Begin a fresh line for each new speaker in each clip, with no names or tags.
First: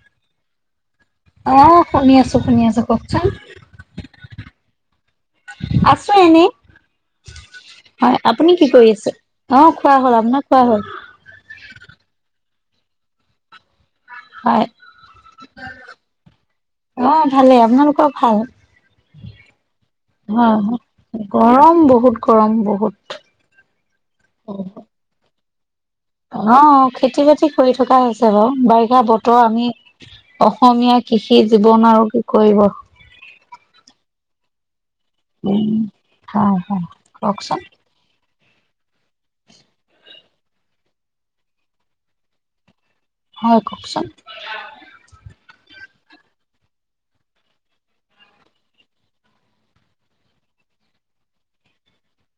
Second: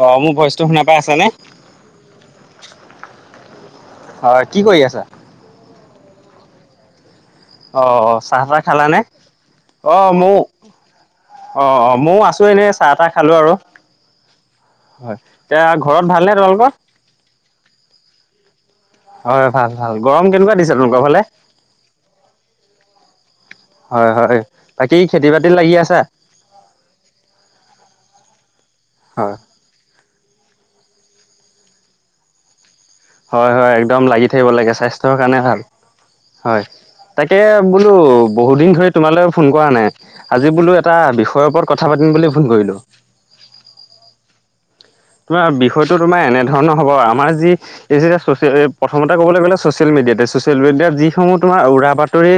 অ, মোৰ ভইচটো শুনা পাই আছা নে?
অ, শুনি আছোঁ, শুনি আছোঁ কওকচোন?
হয়, কি কৰি আছা?
আছো এনেই।
অ অ
হয়,
চাহ
আপুনি
তাহ
কি কৰি
খালানে?
আছে অ,
অ
খোৱা হল
ময়ো
আপোনাক খোৱা হল।
অ, অ, মইও আছো এনেই চাহ তাহ খালো আৰু।
হয়,
হয়, এতিয়া ঘৰত ভালনে তোমালোকৰ।
অ, ভালেই আপোনালোকৰ ভাল।
হয় ভাল ভাল গৰম
অ,
কেনেকুৱা দিছে তোমালোকৰ ফালে?
গৰম বহুত, গৰম বহুত।
হয়-হয়, বাকী খেতি বাতি লাগি আছা।
অ, খেতি বাতি কৰি থকাই আছে বাৰু বাৰিষা
হয়
বতৰ আমি অসমীয়া, কৃষি জীৱন আৰু কি কৰিব।
হয়-হয়, একদম লাগি থাকিব লাগে স্বাস্থ্যৰ কাৰণে ভাল
উম,
হয়। তাকে টো বহুত দিন ধৰি তোমালে ফোন কৰা নাই। আজি বোলো এটা বিষয়ৰ ওপৰত কথা পাতিম বুলি ফোন কৰিলো।
হয় কওকচোন?
তোমাৰ বিষয়টো তোমাৰ এনেধৰণৰ হ'ব, আমাৰ যি এই যে প্ৰথমতে ক'বলে গ'লে ছচিয়েল মিডিয়াতে ছচিয়েল মিডিয়াত যিসমূহ তোমাৰ উৰা বাতৰি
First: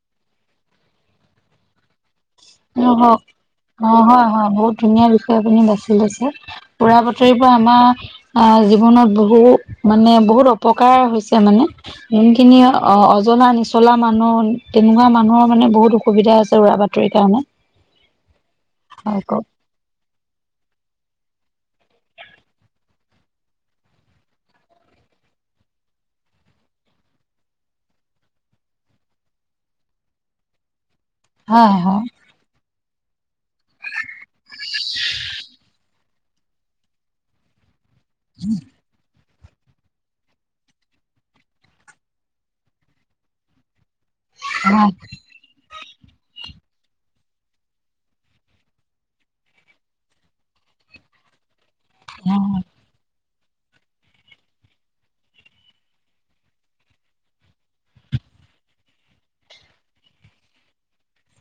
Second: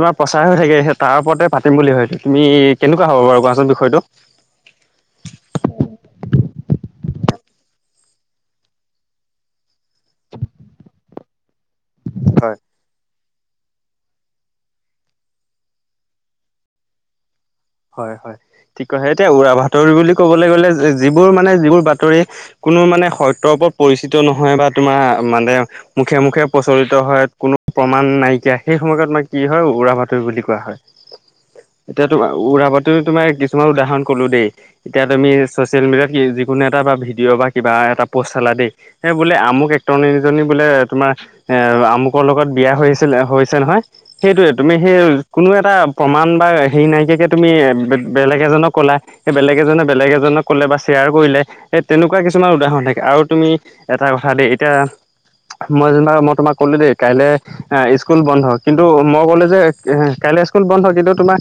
তোমাৰ প্ৰচাৰ হৈ থাকে তাৰ ওপৰতে পাতিম বুলি ভাৱিলো, তুমি কেনেকুৱা
অ',
হব বাৰু কোৱাচোন
অ
বিষয়টো
হয় হয় বহুত ধুনীয়া বিষয়ে আপুনি বাচি লৈছে। উৰা বাতৰি পৰা আমাৰ আহ জীৱনত বহু, মানে বহুত অপকাৰ হৈছে মানে
হয়।
যোনখিনি অ, নজলা নিচলা মানুহ তেনেকুৱা মানুহৰ মানে বহুত অসুবিধা হৈছে। উৰা বাতৰিৰ কাৰণে।
হয়-হয়, ঠিক কৈছে
হয়
এতিয়া
কওক
উৰা বাতৰি বুলি ক'বলে গলে যিবোৰ মানে যিবোৰ বাতৰি কোনো মানে সত্যৰ ওপৰত পৰিচিত নহয় বা তোমাৰ মানে, মুখে-মুখে, প্ৰচলিত হয় কোনো প্ৰমাণ নাইকিয়া সেই সময়তমাৰ কি হয় উৰা বাতৰি বুলি কোৱা হয।
হয় হয়
এতিয়া তোমাৰ উৰাবাতো তোমাৰ কিছুমান উদাহৰণ কলো দেই। এতিয়া তুমি চ'চিয়েল মিডিয়াত যিকোনো এটা ভিডিঅ' বা কিবা এটা প'ষ্ট চলা দেই, সেই বোলে আমুক একটৰীজনী বোলে তোমাৰ এ আমুকৰ লগত বিয়া হৈ আছিল হৈছে নহয়। সেইটোয়ে তুমি,
হয়
সেই কোনো এটা প্ৰমাণ বা হেৰি নাইকিয়াকে, তুমি বেলেগ এজনক ক'লা সেই বেলেগ এজনে, বেলেগ এজনক কলে বা শ্বেয়াৰ কৰিলে। এই তেনেকুৱা
হয়
কিছুমান উদাহৰণ থাকে আৰু তুমি এটা কথা দেই এতিয়া মই যেনিবা মই তোমাক ক'লো দেই কাইলে স্কুল বন্ধ কিন্তু মই ক'লো যে, কাইলে স্কুল বন্ধ কিন্তু তোমাৰ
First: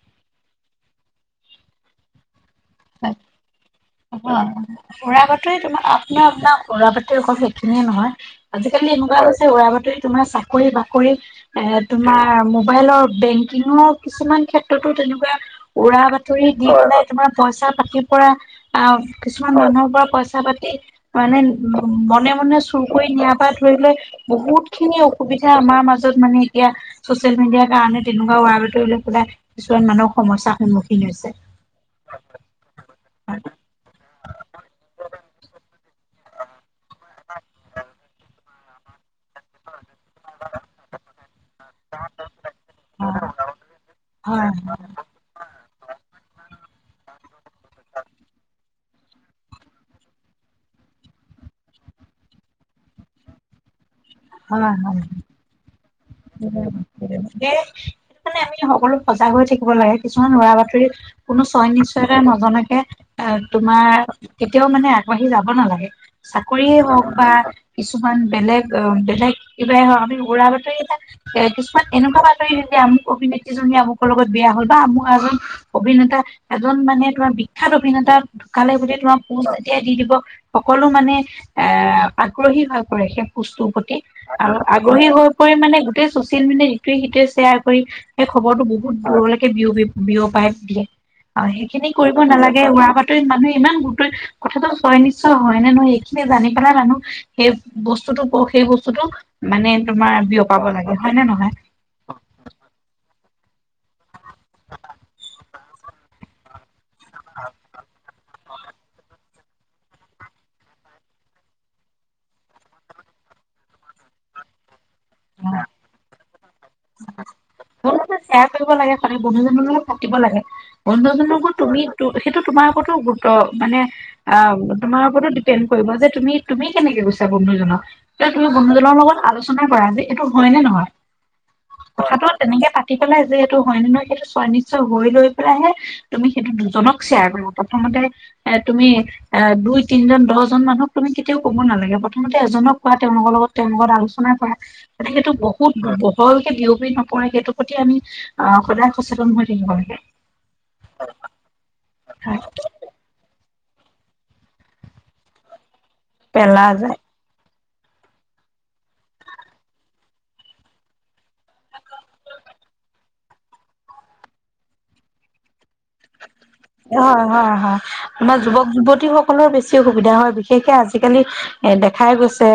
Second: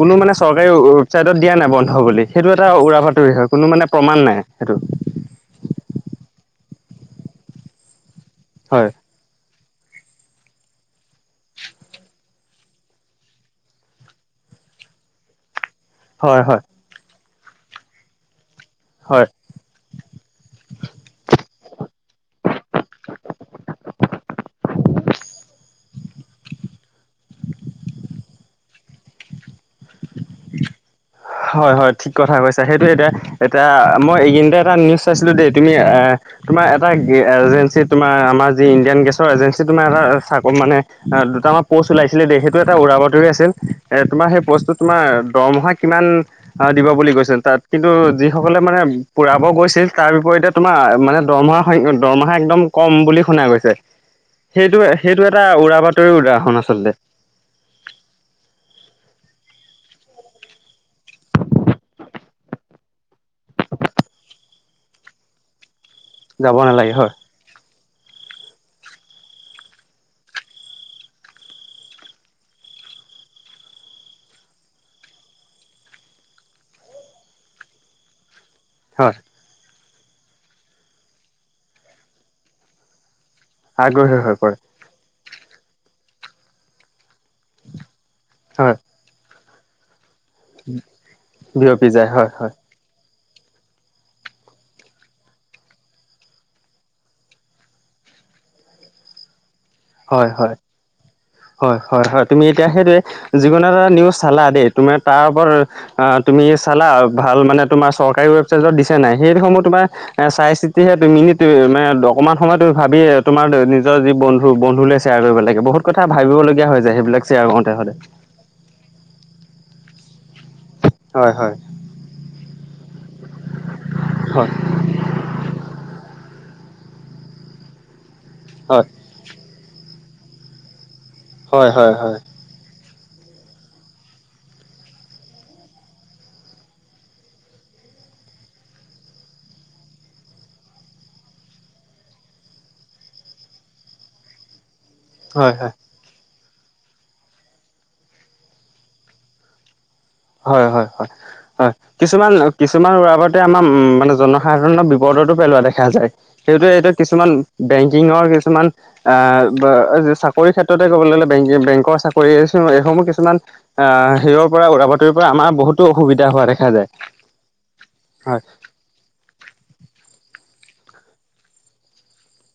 কোনো মানে চৰকাৰী ৱেবছাইটত দিয়া নাই, বন্ধ বুলি সেইটো এটা উৰা বাতৰি হয়। কোনো মানে প্ৰমাণ নাই সেইটো।
উৰা তোমাৰ আপোনাৰ আপোনাৰ উৰা বাতি অকল সেইখিনিয়ে নহয়, আজিকালি
হয়
এনেকুৱা হৈছে উৰা বাতৰি তোমাৰ চাকৰি বাকৰি এ তোমাৰ মোবাইলৰ বেংকিঙৰ কিছুমান ক্ষেত্ৰতো তেনেকুৱা, উৰা
হয়
বাতৰি
হয়
দি পেলাই তোমাৰ পইচা পাতি পৰা আহ, কিছু
হয়
কিছুমান মানুহৰ পৰা পইচা পাতি মানে উ মনে-মনে চুৰ কৰি নিয়াৰ পৰা, ধৰিলে বহুত খিনি অসুবিধা আমাৰ মাজত মানে এতিয়া চচিয়েল মিডিয়াৰ কাৰণে তেনেকুৱা উৰা বতৰিলৈ পেলাই কিছুমান মানুহক সমস্যাৰ সন্মুখীন হৈছে।
হয়-হয় ঠিক কথা কৈছা, সেইটোৱে এতিয়া এতিয়া মই এইকেইদিনতে এটা নিউজ চাইছিলোঁ দেই তুমি তোমাৰ এটা এজেঞ্চি, তোমাৰ আমাৰ যি ইণ্ডিয়ান গেছৰ এজেঞ্চি তোমাৰ এটা চাক মানে দুটামান প'ষ্ট ওলাইছিলে দ সেইটো এটা উৰা বাতৰি
হয়
আছিল। তোমাৰ সেই
হয়
প'ষ্টটো তোমাৰ দৰমহা কিমান দিব বুলি কৈছে তাত কিন্তু যিসকলে মানে পুৰাব গৈছিল তাৰ বিপৰীতে তোমাৰ মানে দৰমহাৰ সং দৰমহা একদম কম বুলি শুনা গৈছে। সেইটো
হয়
সেইটো এটা উৰা বা
সেইটো মানে আমি সকলো সজাগ হৈ থাকিব লাগে কিছুমান উৰা বাতৰিত। কোনো ছয় নিশ্চয়তা নজনাকে এ তোমাৰ কেতিয়াও মানে আগবাঢ়ি যাব নালাগে।
যাব
চাকৰিয়ে
নালাগে
হওক
হয়
বা, কিছুমান বেলেগ অ বেলেগ কিবাই হওক আমি উৰা বাতৰি থাক, এ কিছুমান এনেকুৱা বাতৰি হয় যে আমু অভিনেত্ৰী জনে আমুকৰ লগত বিয়া হল বা আমু এজন অভিনেতা এজন মানে তোমাৰ বিখ্যাত অভিনেতা ঢুকালে বুলি
হয়
তোমাৰ। যেতিয়াই দি দিব সকলো মানে এ আগ্ৰহী হৈ পৰে সেই, বস্তুৰ প্ৰতি
আগ্ৰহী হৈ
আৰু
পৰে
আগ্ৰহী হৈ পৰি মানে গোটেই চচিয়েল মিডিয়াত ইটোৱে সিটোৱে শ্বেয়াৰ কৰি। সেই খবৰটো
হয়
বহুত দূৰলৈকে বিয়প বিয়পাই দিয়ে অ
বিয়পি
সেইখিনি
যায়
কৰিব
হয় হয়
নালাগে উৰা বা মানুহে ইমান গুট কথাটো ছয় নিশ্চয় হয় নে নহয় এইইখিনি জানি পেলাই মানুহ, সেই বস্তুতটো সেই বস্তুতটো মানে তোমাৰ
হয় হয়
বিয়পাব লাগে হয় নে নহয়।
হয় হয় হয় তুমি এতিয়া সেইটোয়ে যিকোনো এটা নিউজ চালা দেই তুমাৰ তাৰ ওপৰত, তুমি চালা ভাল মানে তোমাৰ চৰকাৰী ৱেবছাইটত দিছে নাই সেইসমূহ তোমাৰ, এ চাই চিতিহে তুমি মানে অকনমান সময় তুমি ভাবিয়ে তোমাৰ নিজৰ যি বন্ধু, বন্ধুলে শ্বেয়াৰ কৰিব লাগে বহুত কথা ভাবিবলগীয়া হয় যে সেইবিলাক শ্বেয়াৰ কৰওঁতেহলে,
এয়া কৰিব লাগে কাৰন বন্ধু জনৰ লগত পাকিব লাগে বন্ধু জনৰ
হয়
লগো
হয়
তুমি সেইটো তোমাৰ ৰতো গুৰু ত মানে অ
হয়
তোমাৰ ওপৰতো ডিপেণ্ড কৰিব যে তুমি তুমি কেনেকে গৈছা বন্ধুজনক। তুমি
হয়
বন্ধুজনৰ লগত আলোচনা কৰা যে এইটো হয় নে নহয়।
হয় হয় হয়।
কথাটো তেনেকে পাতি পেলাই যে এইটো হয় নে নহয় সেইটো সোৱা নিশ্চয় হৈ লৈ পেলাইহে। তুমি সেইটো দুজনক শ্বেয়াৰ কৰো প্ৰথমতে এ তুমি এ দুই তিনজন দহজন মানুহক তুমি কেতিয়াও কব নালাগে প্ৰথমতে এজনক কোৱা তেওঁলোকৰ লগত। তেওঁৰ লগত আলোচনা কৰা গতিক সেইটো
হয় হয়
বহুত বহল, বিয়পি নপৰে সেইটোৰ প্ৰতি আমি অ সদায় সচেতন হৈ থাকিব লাগে।
হয় হয় হয় হয় কিছুমান কিছুমান ওৰা আমাৰ উম মানে জনসাধাৰণৰ বিপদতো পেলোৱা দেখা যায়
পেলা
সেইটোৱে
যে
এইটো কিছুমান। বেংকিঙৰ কিছুমান। আহ চাকৰি ক্ষেত্ৰতে ক'বলৈ গলে বেংকৰ চাকৰি এইসমূহ কিছুমান। অ, হিৰৰ পৰা উৰা বাতৰি পৰা আমাৰ বহুতো অসুবিধা হোৱা দেখে,
হয় হয় হয় তোমাৰ যুৱক যুৱতী হওক সকলৰ বেছি অসুবিধা হয় বিশেষকে আজিকালি এ দেখাই গৈছে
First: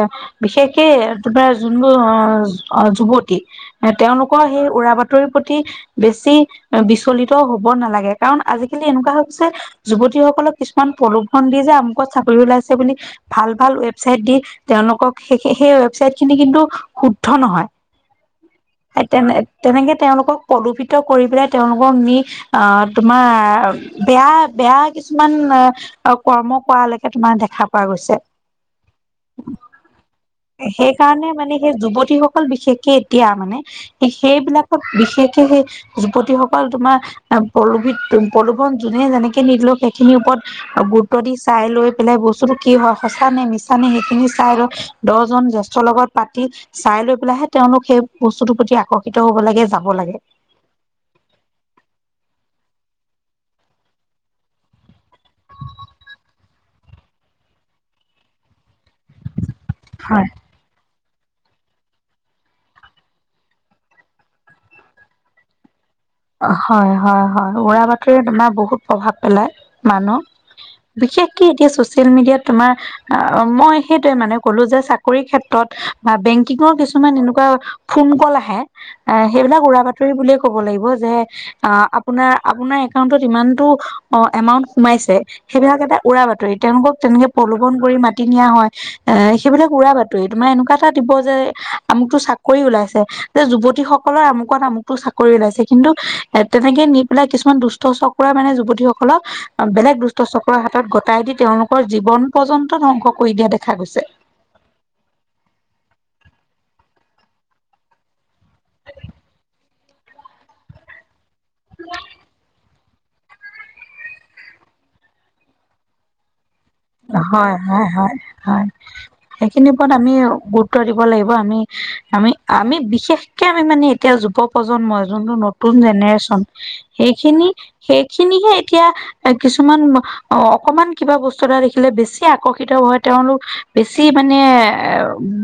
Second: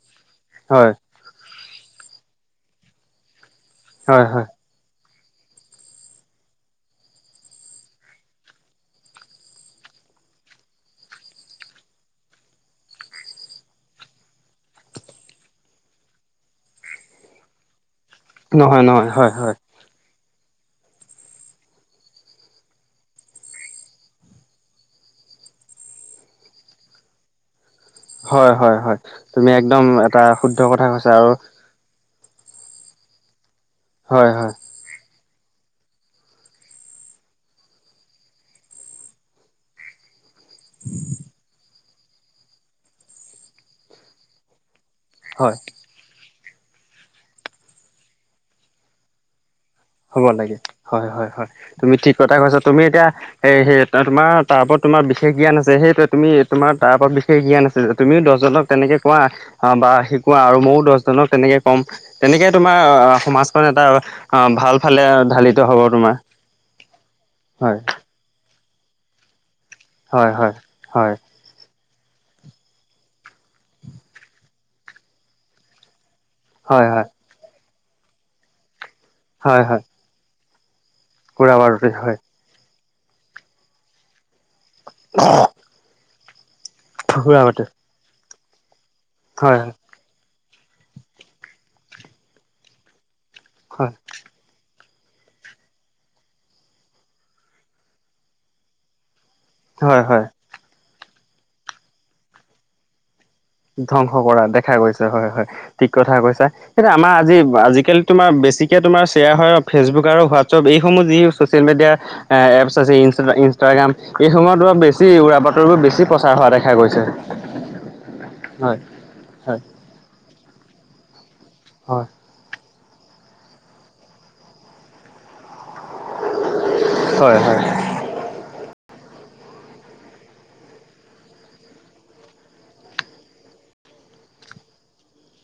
বিশেষকে
হয়
ত যোনবোৰ অ অ যুৱতী এ
হয়
তেওঁলোকৰ
হয়
সেই উৰা বাতৰিৰ প্ৰতি বেছি বিচলিত হব নালাগে কাৰণ আজিকালি এনেকুৱা হৈছে। যুৱতীসকলক কিছুমান প্ৰলোভন দি যে আমুকত চাকৰি ওলাইছে বুলি ভাল ভাল ৱেবচাইট দি তেওঁলোকক সেই সেই ৱেবচাইট খিনি কিন্তু শুদ্ধ নহয়।
নহয় নহয় হয়
তেনে
হয়
তেনেকে তেওঁলোকক প্ৰদূষিত কৰি পেলাই তেওঁলোকক নি অ তোমাৰ বেয়া বেয়া কিছুমান অ কৰ্ম কৰালৈকে তোমাৰ দেখা পোৱা গৈছে।
হয় হয় হয় তুমি একদম এটা শুদ্ধ কথা কৈছা
সেইকাৰণে
আৰু
মানে সেই যুৱতী সকল বিশেষকে এতিয়া মানে
হয় হয়
সেইবিলাক বিশেষকে সেই যুৱতীসকল তোমাৰ পল্লোভিত প্ৰলোভন যোনে যেনেকে নিদিলও সেইখিনিৰ ওপৰত গুৰুত্ব দি চাই লৈ পেলাই বস্তুতটো কি হয় সচা নে মিছা নে সেইখিনি চাই ৰ দহ জন
হয়
জ্যেষ্ঠৰ লগত পাতি চাই লৈ পেলাই হে তেওঁওলোক সেই বস্তুতৰ প্ৰতি আকৰ্ষিত হব লাগে যাব,
হ'ব লাগে হয় হয় হয় তুমি ঠিক কথা কৈছা। তুমি এতিয়া সেই সে তোমাৰ তাৰ ওপৰত তোমাৰ বিশেষ জ্ঞান আছে সেইটোৱে তুমি তোমাৰ তাৰ ওপৰত বিশেষ জ্ঞান আছে তুমিও দহজনক তেনেকে কোৱা অ বা
হয়
শিকোৱা আৰু ময়ো দহ তেনেকে কম তেনেকে তোমাৰ সমাজখন এটা ভাল ফালে ঢালিত হ'ব তোমাৰ।
হয় হয় হয় উৰা বাতৰিৰে তোমাৰ বহুত প্ৰভাৱ পেলায়। মানুহ
হয় হয় হয়
বিশেষকে এতিয়া চচিয়েল মিডিয়াত তোমাৰ মই সেইটোৱে মানে কলো যে চাকৰি ক্ষেত্ৰত বা বেংক কিঙৰ
হয় হয়
কিছুমান এনেকুৱা ফোন কল আহে সেইবিলাক
হয়
উৰা
হয়
বাতৰি বুলিয়ে ক'ব লাগিব যে
খুৰা
আ
বাৰুতে হয়
আপোনাৰ আপোনাৰ একাউণ্টত ইমানটো এমাউণ্ট সোমাইছে। সেইবিলাক এটা উৰা বাতৰি তেওঁলোকক তেনেকে
খুৰা বাৰুতে
প্ৰলোভন কৰি মাতি নিয়া হয় এ
হয়
সেইবিলাক
হয়
উৰা বাত- টোৱে তোমাৰ এনেকুৱা এটা দিব যে আমুকটো চাকৰি ওলাইছে যে
হয়
যুৱতীসকলৰ আমুকত আমুক চাকৰি ওলাইছে কিন্তু এ তেনেকে নি পেলাই কিছুমান দুষ্ট চক্ৰৰে মানে যুৱতীসকলক বেলেগ
হয়
দুষ্ট
হয়।
চক্ৰৰ হাতত গতাই দি তেওঁলোকৰ জীৱন পৰ্যন্ত ধ্বংস কৰি দিয়া দেখ-
ধ্বংস কৰা দেখা গৈছে হয় হয় ঠিক কথা কৈছা। সেইটা আমাৰ আজি আজিকালি তোমাৰ বেছিকৈ তোমাৰ শ্বেয়াৰ হয় আৰু ফেচবুক আৰু হোৱাটছআপ এইসমূহ যি ছ'চিয়েল মিডিয়া এ এপছ আছে ই ইনষ্টাগ্ৰাম এইসময়ত বেছি উৰা বাতৰিবোৰ বেছি প্ৰ- চাৰ হোৱা দেখা গৈছে।
হয় হয় হয়
হয়
সেইখিনিৰ ওপৰত আমি গুৰুত্ব দিব লাগিব আমি।
হয়
আমি আমি বিশেষকে আমি মানে এতিয়া যুৱ প্ৰজন্মই যোনটো নতুন জেনেৰেচন।
হয়
সেইখিনি সেইখিনিহে এতিয়া কিছুমান অকমান কিবা বস্ত- চতা দেখিলে বেছি আকৰ্ষিত হয় তেওঁলোক বেছি মানে এ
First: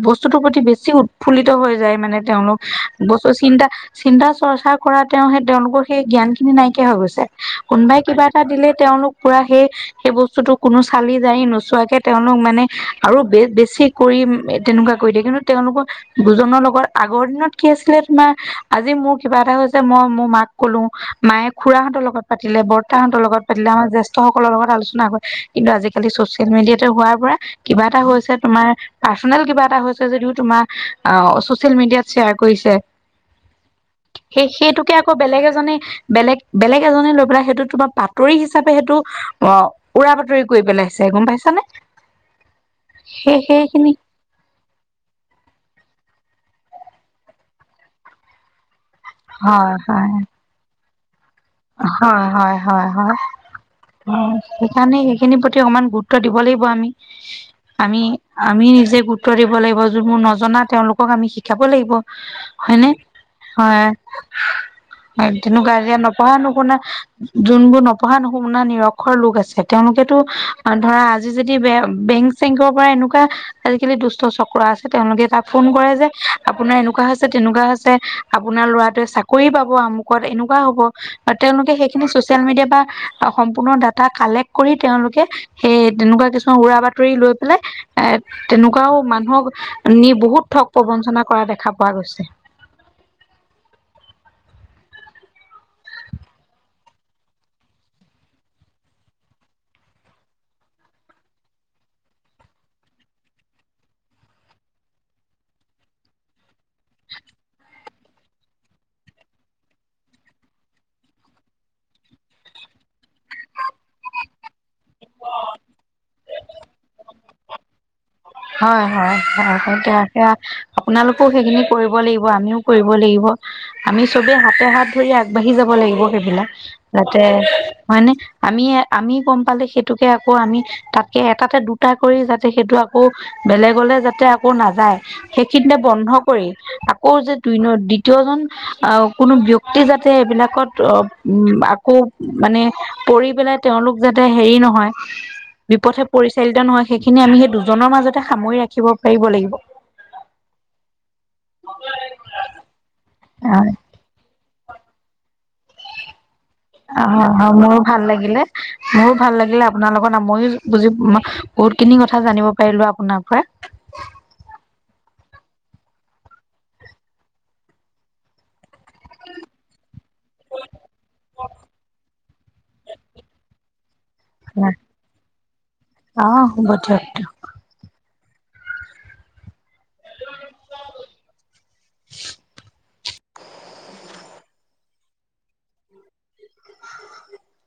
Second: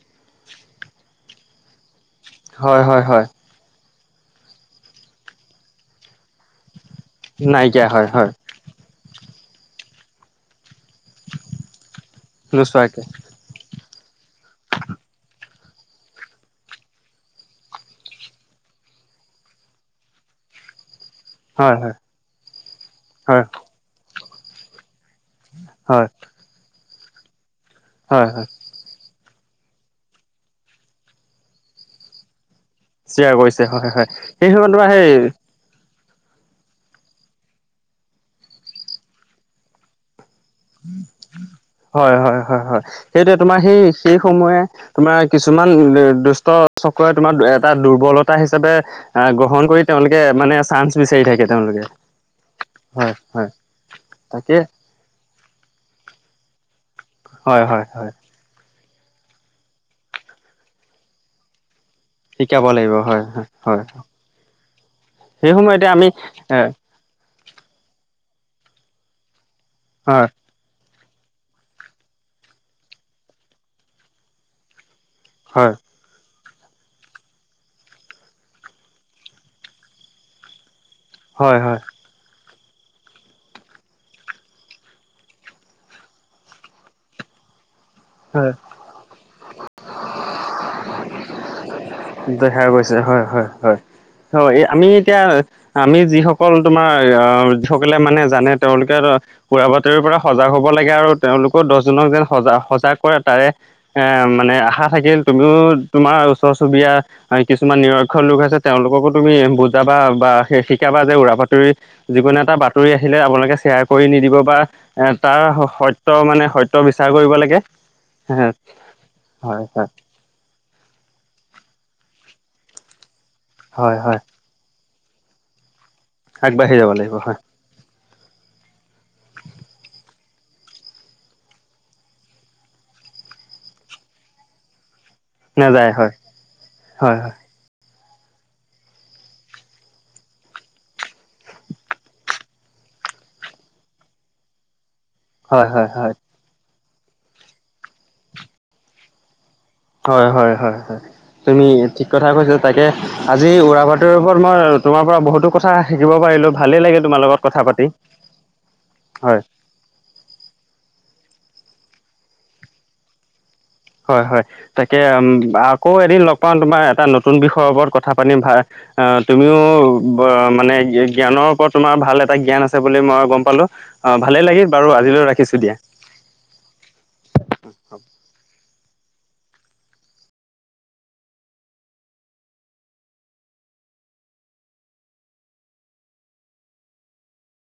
বস্তুটোৰ প্ৰতি বেছি উৎ ফুল্লিত হৈ যায় মানে তেওঁলোক
হয় হয় হয়
বছ
হয়
চিন্তা চিন্তা চৰ্চা কৰা তেওঁ সেই তেওঁলোকৰ সেই জ্ঞান খিনি নাইকিয়া হৈ গৈছে।
নাইকিয়া
কোনোবাই
হয়
কিবা
হয়
এটা দিলে তেওঁলোক পুৰা সেই সেই বস্তুতটো কোনো চালি জাৰি নোচোৱাকে তেওঁলোক মানে
নোচোৱাকে
আৰু বে বেছি। কৰি তেনেকুৱা কৰি দিয়ে কিন্তু তেওঁলোকৰ দুুজনৰ লগত আগৰ দিনত কি আছিলে তোমাৰ। আজি মোৰ কিবা এটা হৈছে মই মোৰ মাক কলো। মায়ে
হয় হয়
খুৰাহতৰ লগত পাতিলে বৰ্তাহতৰ
হয়
লগত পাতিলে আমাৰ জেষ্ঠসকলৰ লগত আলোচনা ক- কিন্তু
হয়
আজিকালি ছ'চিয়েল মিডিয়াতে হোৱাৰ পৰা কিবা এটা
হয়
হৈছে
হয়
তোমাৰ পাৰ্ছনেল কিবা এটা হৈছে যদিও তোমাৰ আহ, ছ'চিয়েল মেডিয়াত শ্বেয়াৰ কৰিছে।
শ্বেয়াৰ কৰিছে হয় হয়
সেই
সময়ত তোমাৰ
সেইটোকে আকৌ
সেই
বেলেগ এজনে বেলেগ বেলেগ এজনে লৈ পেলাই সেইটো তোমাৰ বাতৰি হিচাপে সেইটো অ, উৰা বাতৰি কৰি পেলাইছে গম পাইছানে
হয়, হয়, হয়, হয় সেইটোৱে তোমাৰ সেই শেষ সময়ে তোমাৰ কিছুমান দুষ্ট চক্ৰৰে তোমাৰ এটা দুৰ্বলতা হিচাপে আহ গ্ৰহণ
হয়
কৰি
হয়
তেওঁলোকে মানে চান্স বিচাৰি থাকে তেওঁলোক
হয়, হয়, হয়, হয়,
তাকে
সেইকাৰণে সে- সেইখিনিৰ প্ৰতি অকমান গুৰুত্ব দিব লাগিব আমি।
হয় হয়
আমি
হয়
আমি নিজে গুৰুত্ব দিব লাগিব যোন মোৰ নজনা তেওঁলোকক আমি শিকাব লাগিব।
শিকাব
হয়নে
লাগিব হয়, হয়, হয়, হয়, সেই
তেনেকুৱা
সময়তে
এতিয়া
আমি
নপঢ়া
এ
নুশুনা যোনবোৰ নপঢ়া নশুনা নিৰক্ষৰ লোক আছে তেওঁলোকেতো
হয়
ধৰা আজি যদি বে বেংক চেংকৰ পৰা এনেকুৱা আজিকালি দুষ্ট চক্ৰ আছে তেওঁলোকে তাপ ফোন
হয়
কৰে যে আপোনাৰ এনেকুৱা হৈছে তেনেকুৱা হৈছে। আপোনাৰ লৰাটোৱে চাকৰি পাব আমুকত এনেকুৱা হ'ব।
হয় হয়
তেওঁলোকে
হয়
সেইখিনি ছ'চিয়েল মিডিয়া বা সম্পূৰ্ণ ডাটা কালেক্ট কৰি তেওঁলোকে সেই তেনেকুৱা কিছুমান উৰা বাতৰি লৈ পেলাই।
হয়।
এ তেনেকুৱাও মানুহক নি বহুত ঠগ প্ৰবঞ্চনা কৰা দেখা পোৱা গৈছে।
দেখা গৈছে হয়, হয়, হয়, হয়, আমি এতিয়া আমি যিসকল তোমাৰ আহসকলে মানে জানে তেওঁলোকে ত উৰা বাতৰিৰ পৰা সজাগ হ'ব লাগে আৰু তেওঁলোকেও দহজনক যেন সজা সজাগ কৰে তাৰে এ মানে আশা থাকিল তুমিও তোমাৰ ওচৰ চুবুৰীয়া কিছুমান নিৰ- ক্ষ লোক আছে। তেওঁলোককো তুমি বুজাবা বা শিকাবা যে উৰা বাতৰি যিকোনো এটা বাতৰি আহিলে আপোনালোকে শ্বেয়াৰ কৰি নিদিব বা এ তাৰ সত্য মানে সত্য বিচাৰ কৰিব লাগে। হয় হয়
হয়-হয়-হয়-হয় দিয়া। সেয়া আপোনালোকো সেইখিনি কৰিব লাগিব আমিও কৰিব লাগিব
হয়
আমি
হয়
চবে হাতে হাত ধৰি আগবাঢ়ি যাব লাগিব সেইবিলাক
আগবাঢ়ি যাব লাগিব
যাতে
হয়
হয়নে আমিয়ে আমি গম পালে সেইটোকে আকৌ আমি তাতকে এটাতে দুটা কৰি যাতে সেইটো আক আকৌ বেলেগ'লে যাতে আকৌ নাযায় সেইখিনিতে
নাযায়
বন্ধ
হয়
কৰি আকৌ
হয়
যে দুই ন ' দ্বিতীয়জন আহ কোনো ব্যক্তি যাতে এইবিলাকত অ, উম, আ খুব মানে পৰি পেলাই তেওঁলোক যাতে হেৰি নহয়
হয় হয়
বিপথে
হয়
পৰিচালিত নহয় সেইখিনি আমি সেই দুজনৰ মাজতে সামৰি ৰাখিব পাৰিব লাগিব।
হয়-হয়-হয়-হয় তুমি ঠিক কথা কৈছা তাকে আজি উৰা বাত [unintelligible] মই তোমাৰ পৰা বহুতো কথা শিকিব পাৰিলোঁ।
অ, হয়- হয় মোৰো ভাল লাগিলে- মোৰো ভাল
হয়
লাগিলে আপোনাৰ লগৰনা মইয়ো বুজি [unintelligible] বহুত খিনি কথা জানিব পাৰিলোঁ আপোনাৰ পৰা।
হয়-হয় তাকে উম, আকৌ এদিন লগ পাম তোমাৰ এটা নতুন বিষয়ৰ ওপৰত কথা পাতিম ভা আহ তুমিও মানে জ্ঞানৰ ওপৰত তোমাৰ ভাল এটা জ্ঞান আছে বুলি ময়ো গম পালো। অ, ভালেই লাগিল বাৰু আজিলৈ ৰাখিছোঁ দিয়া।
অ, শুব দিয়কটো। [unintelligible]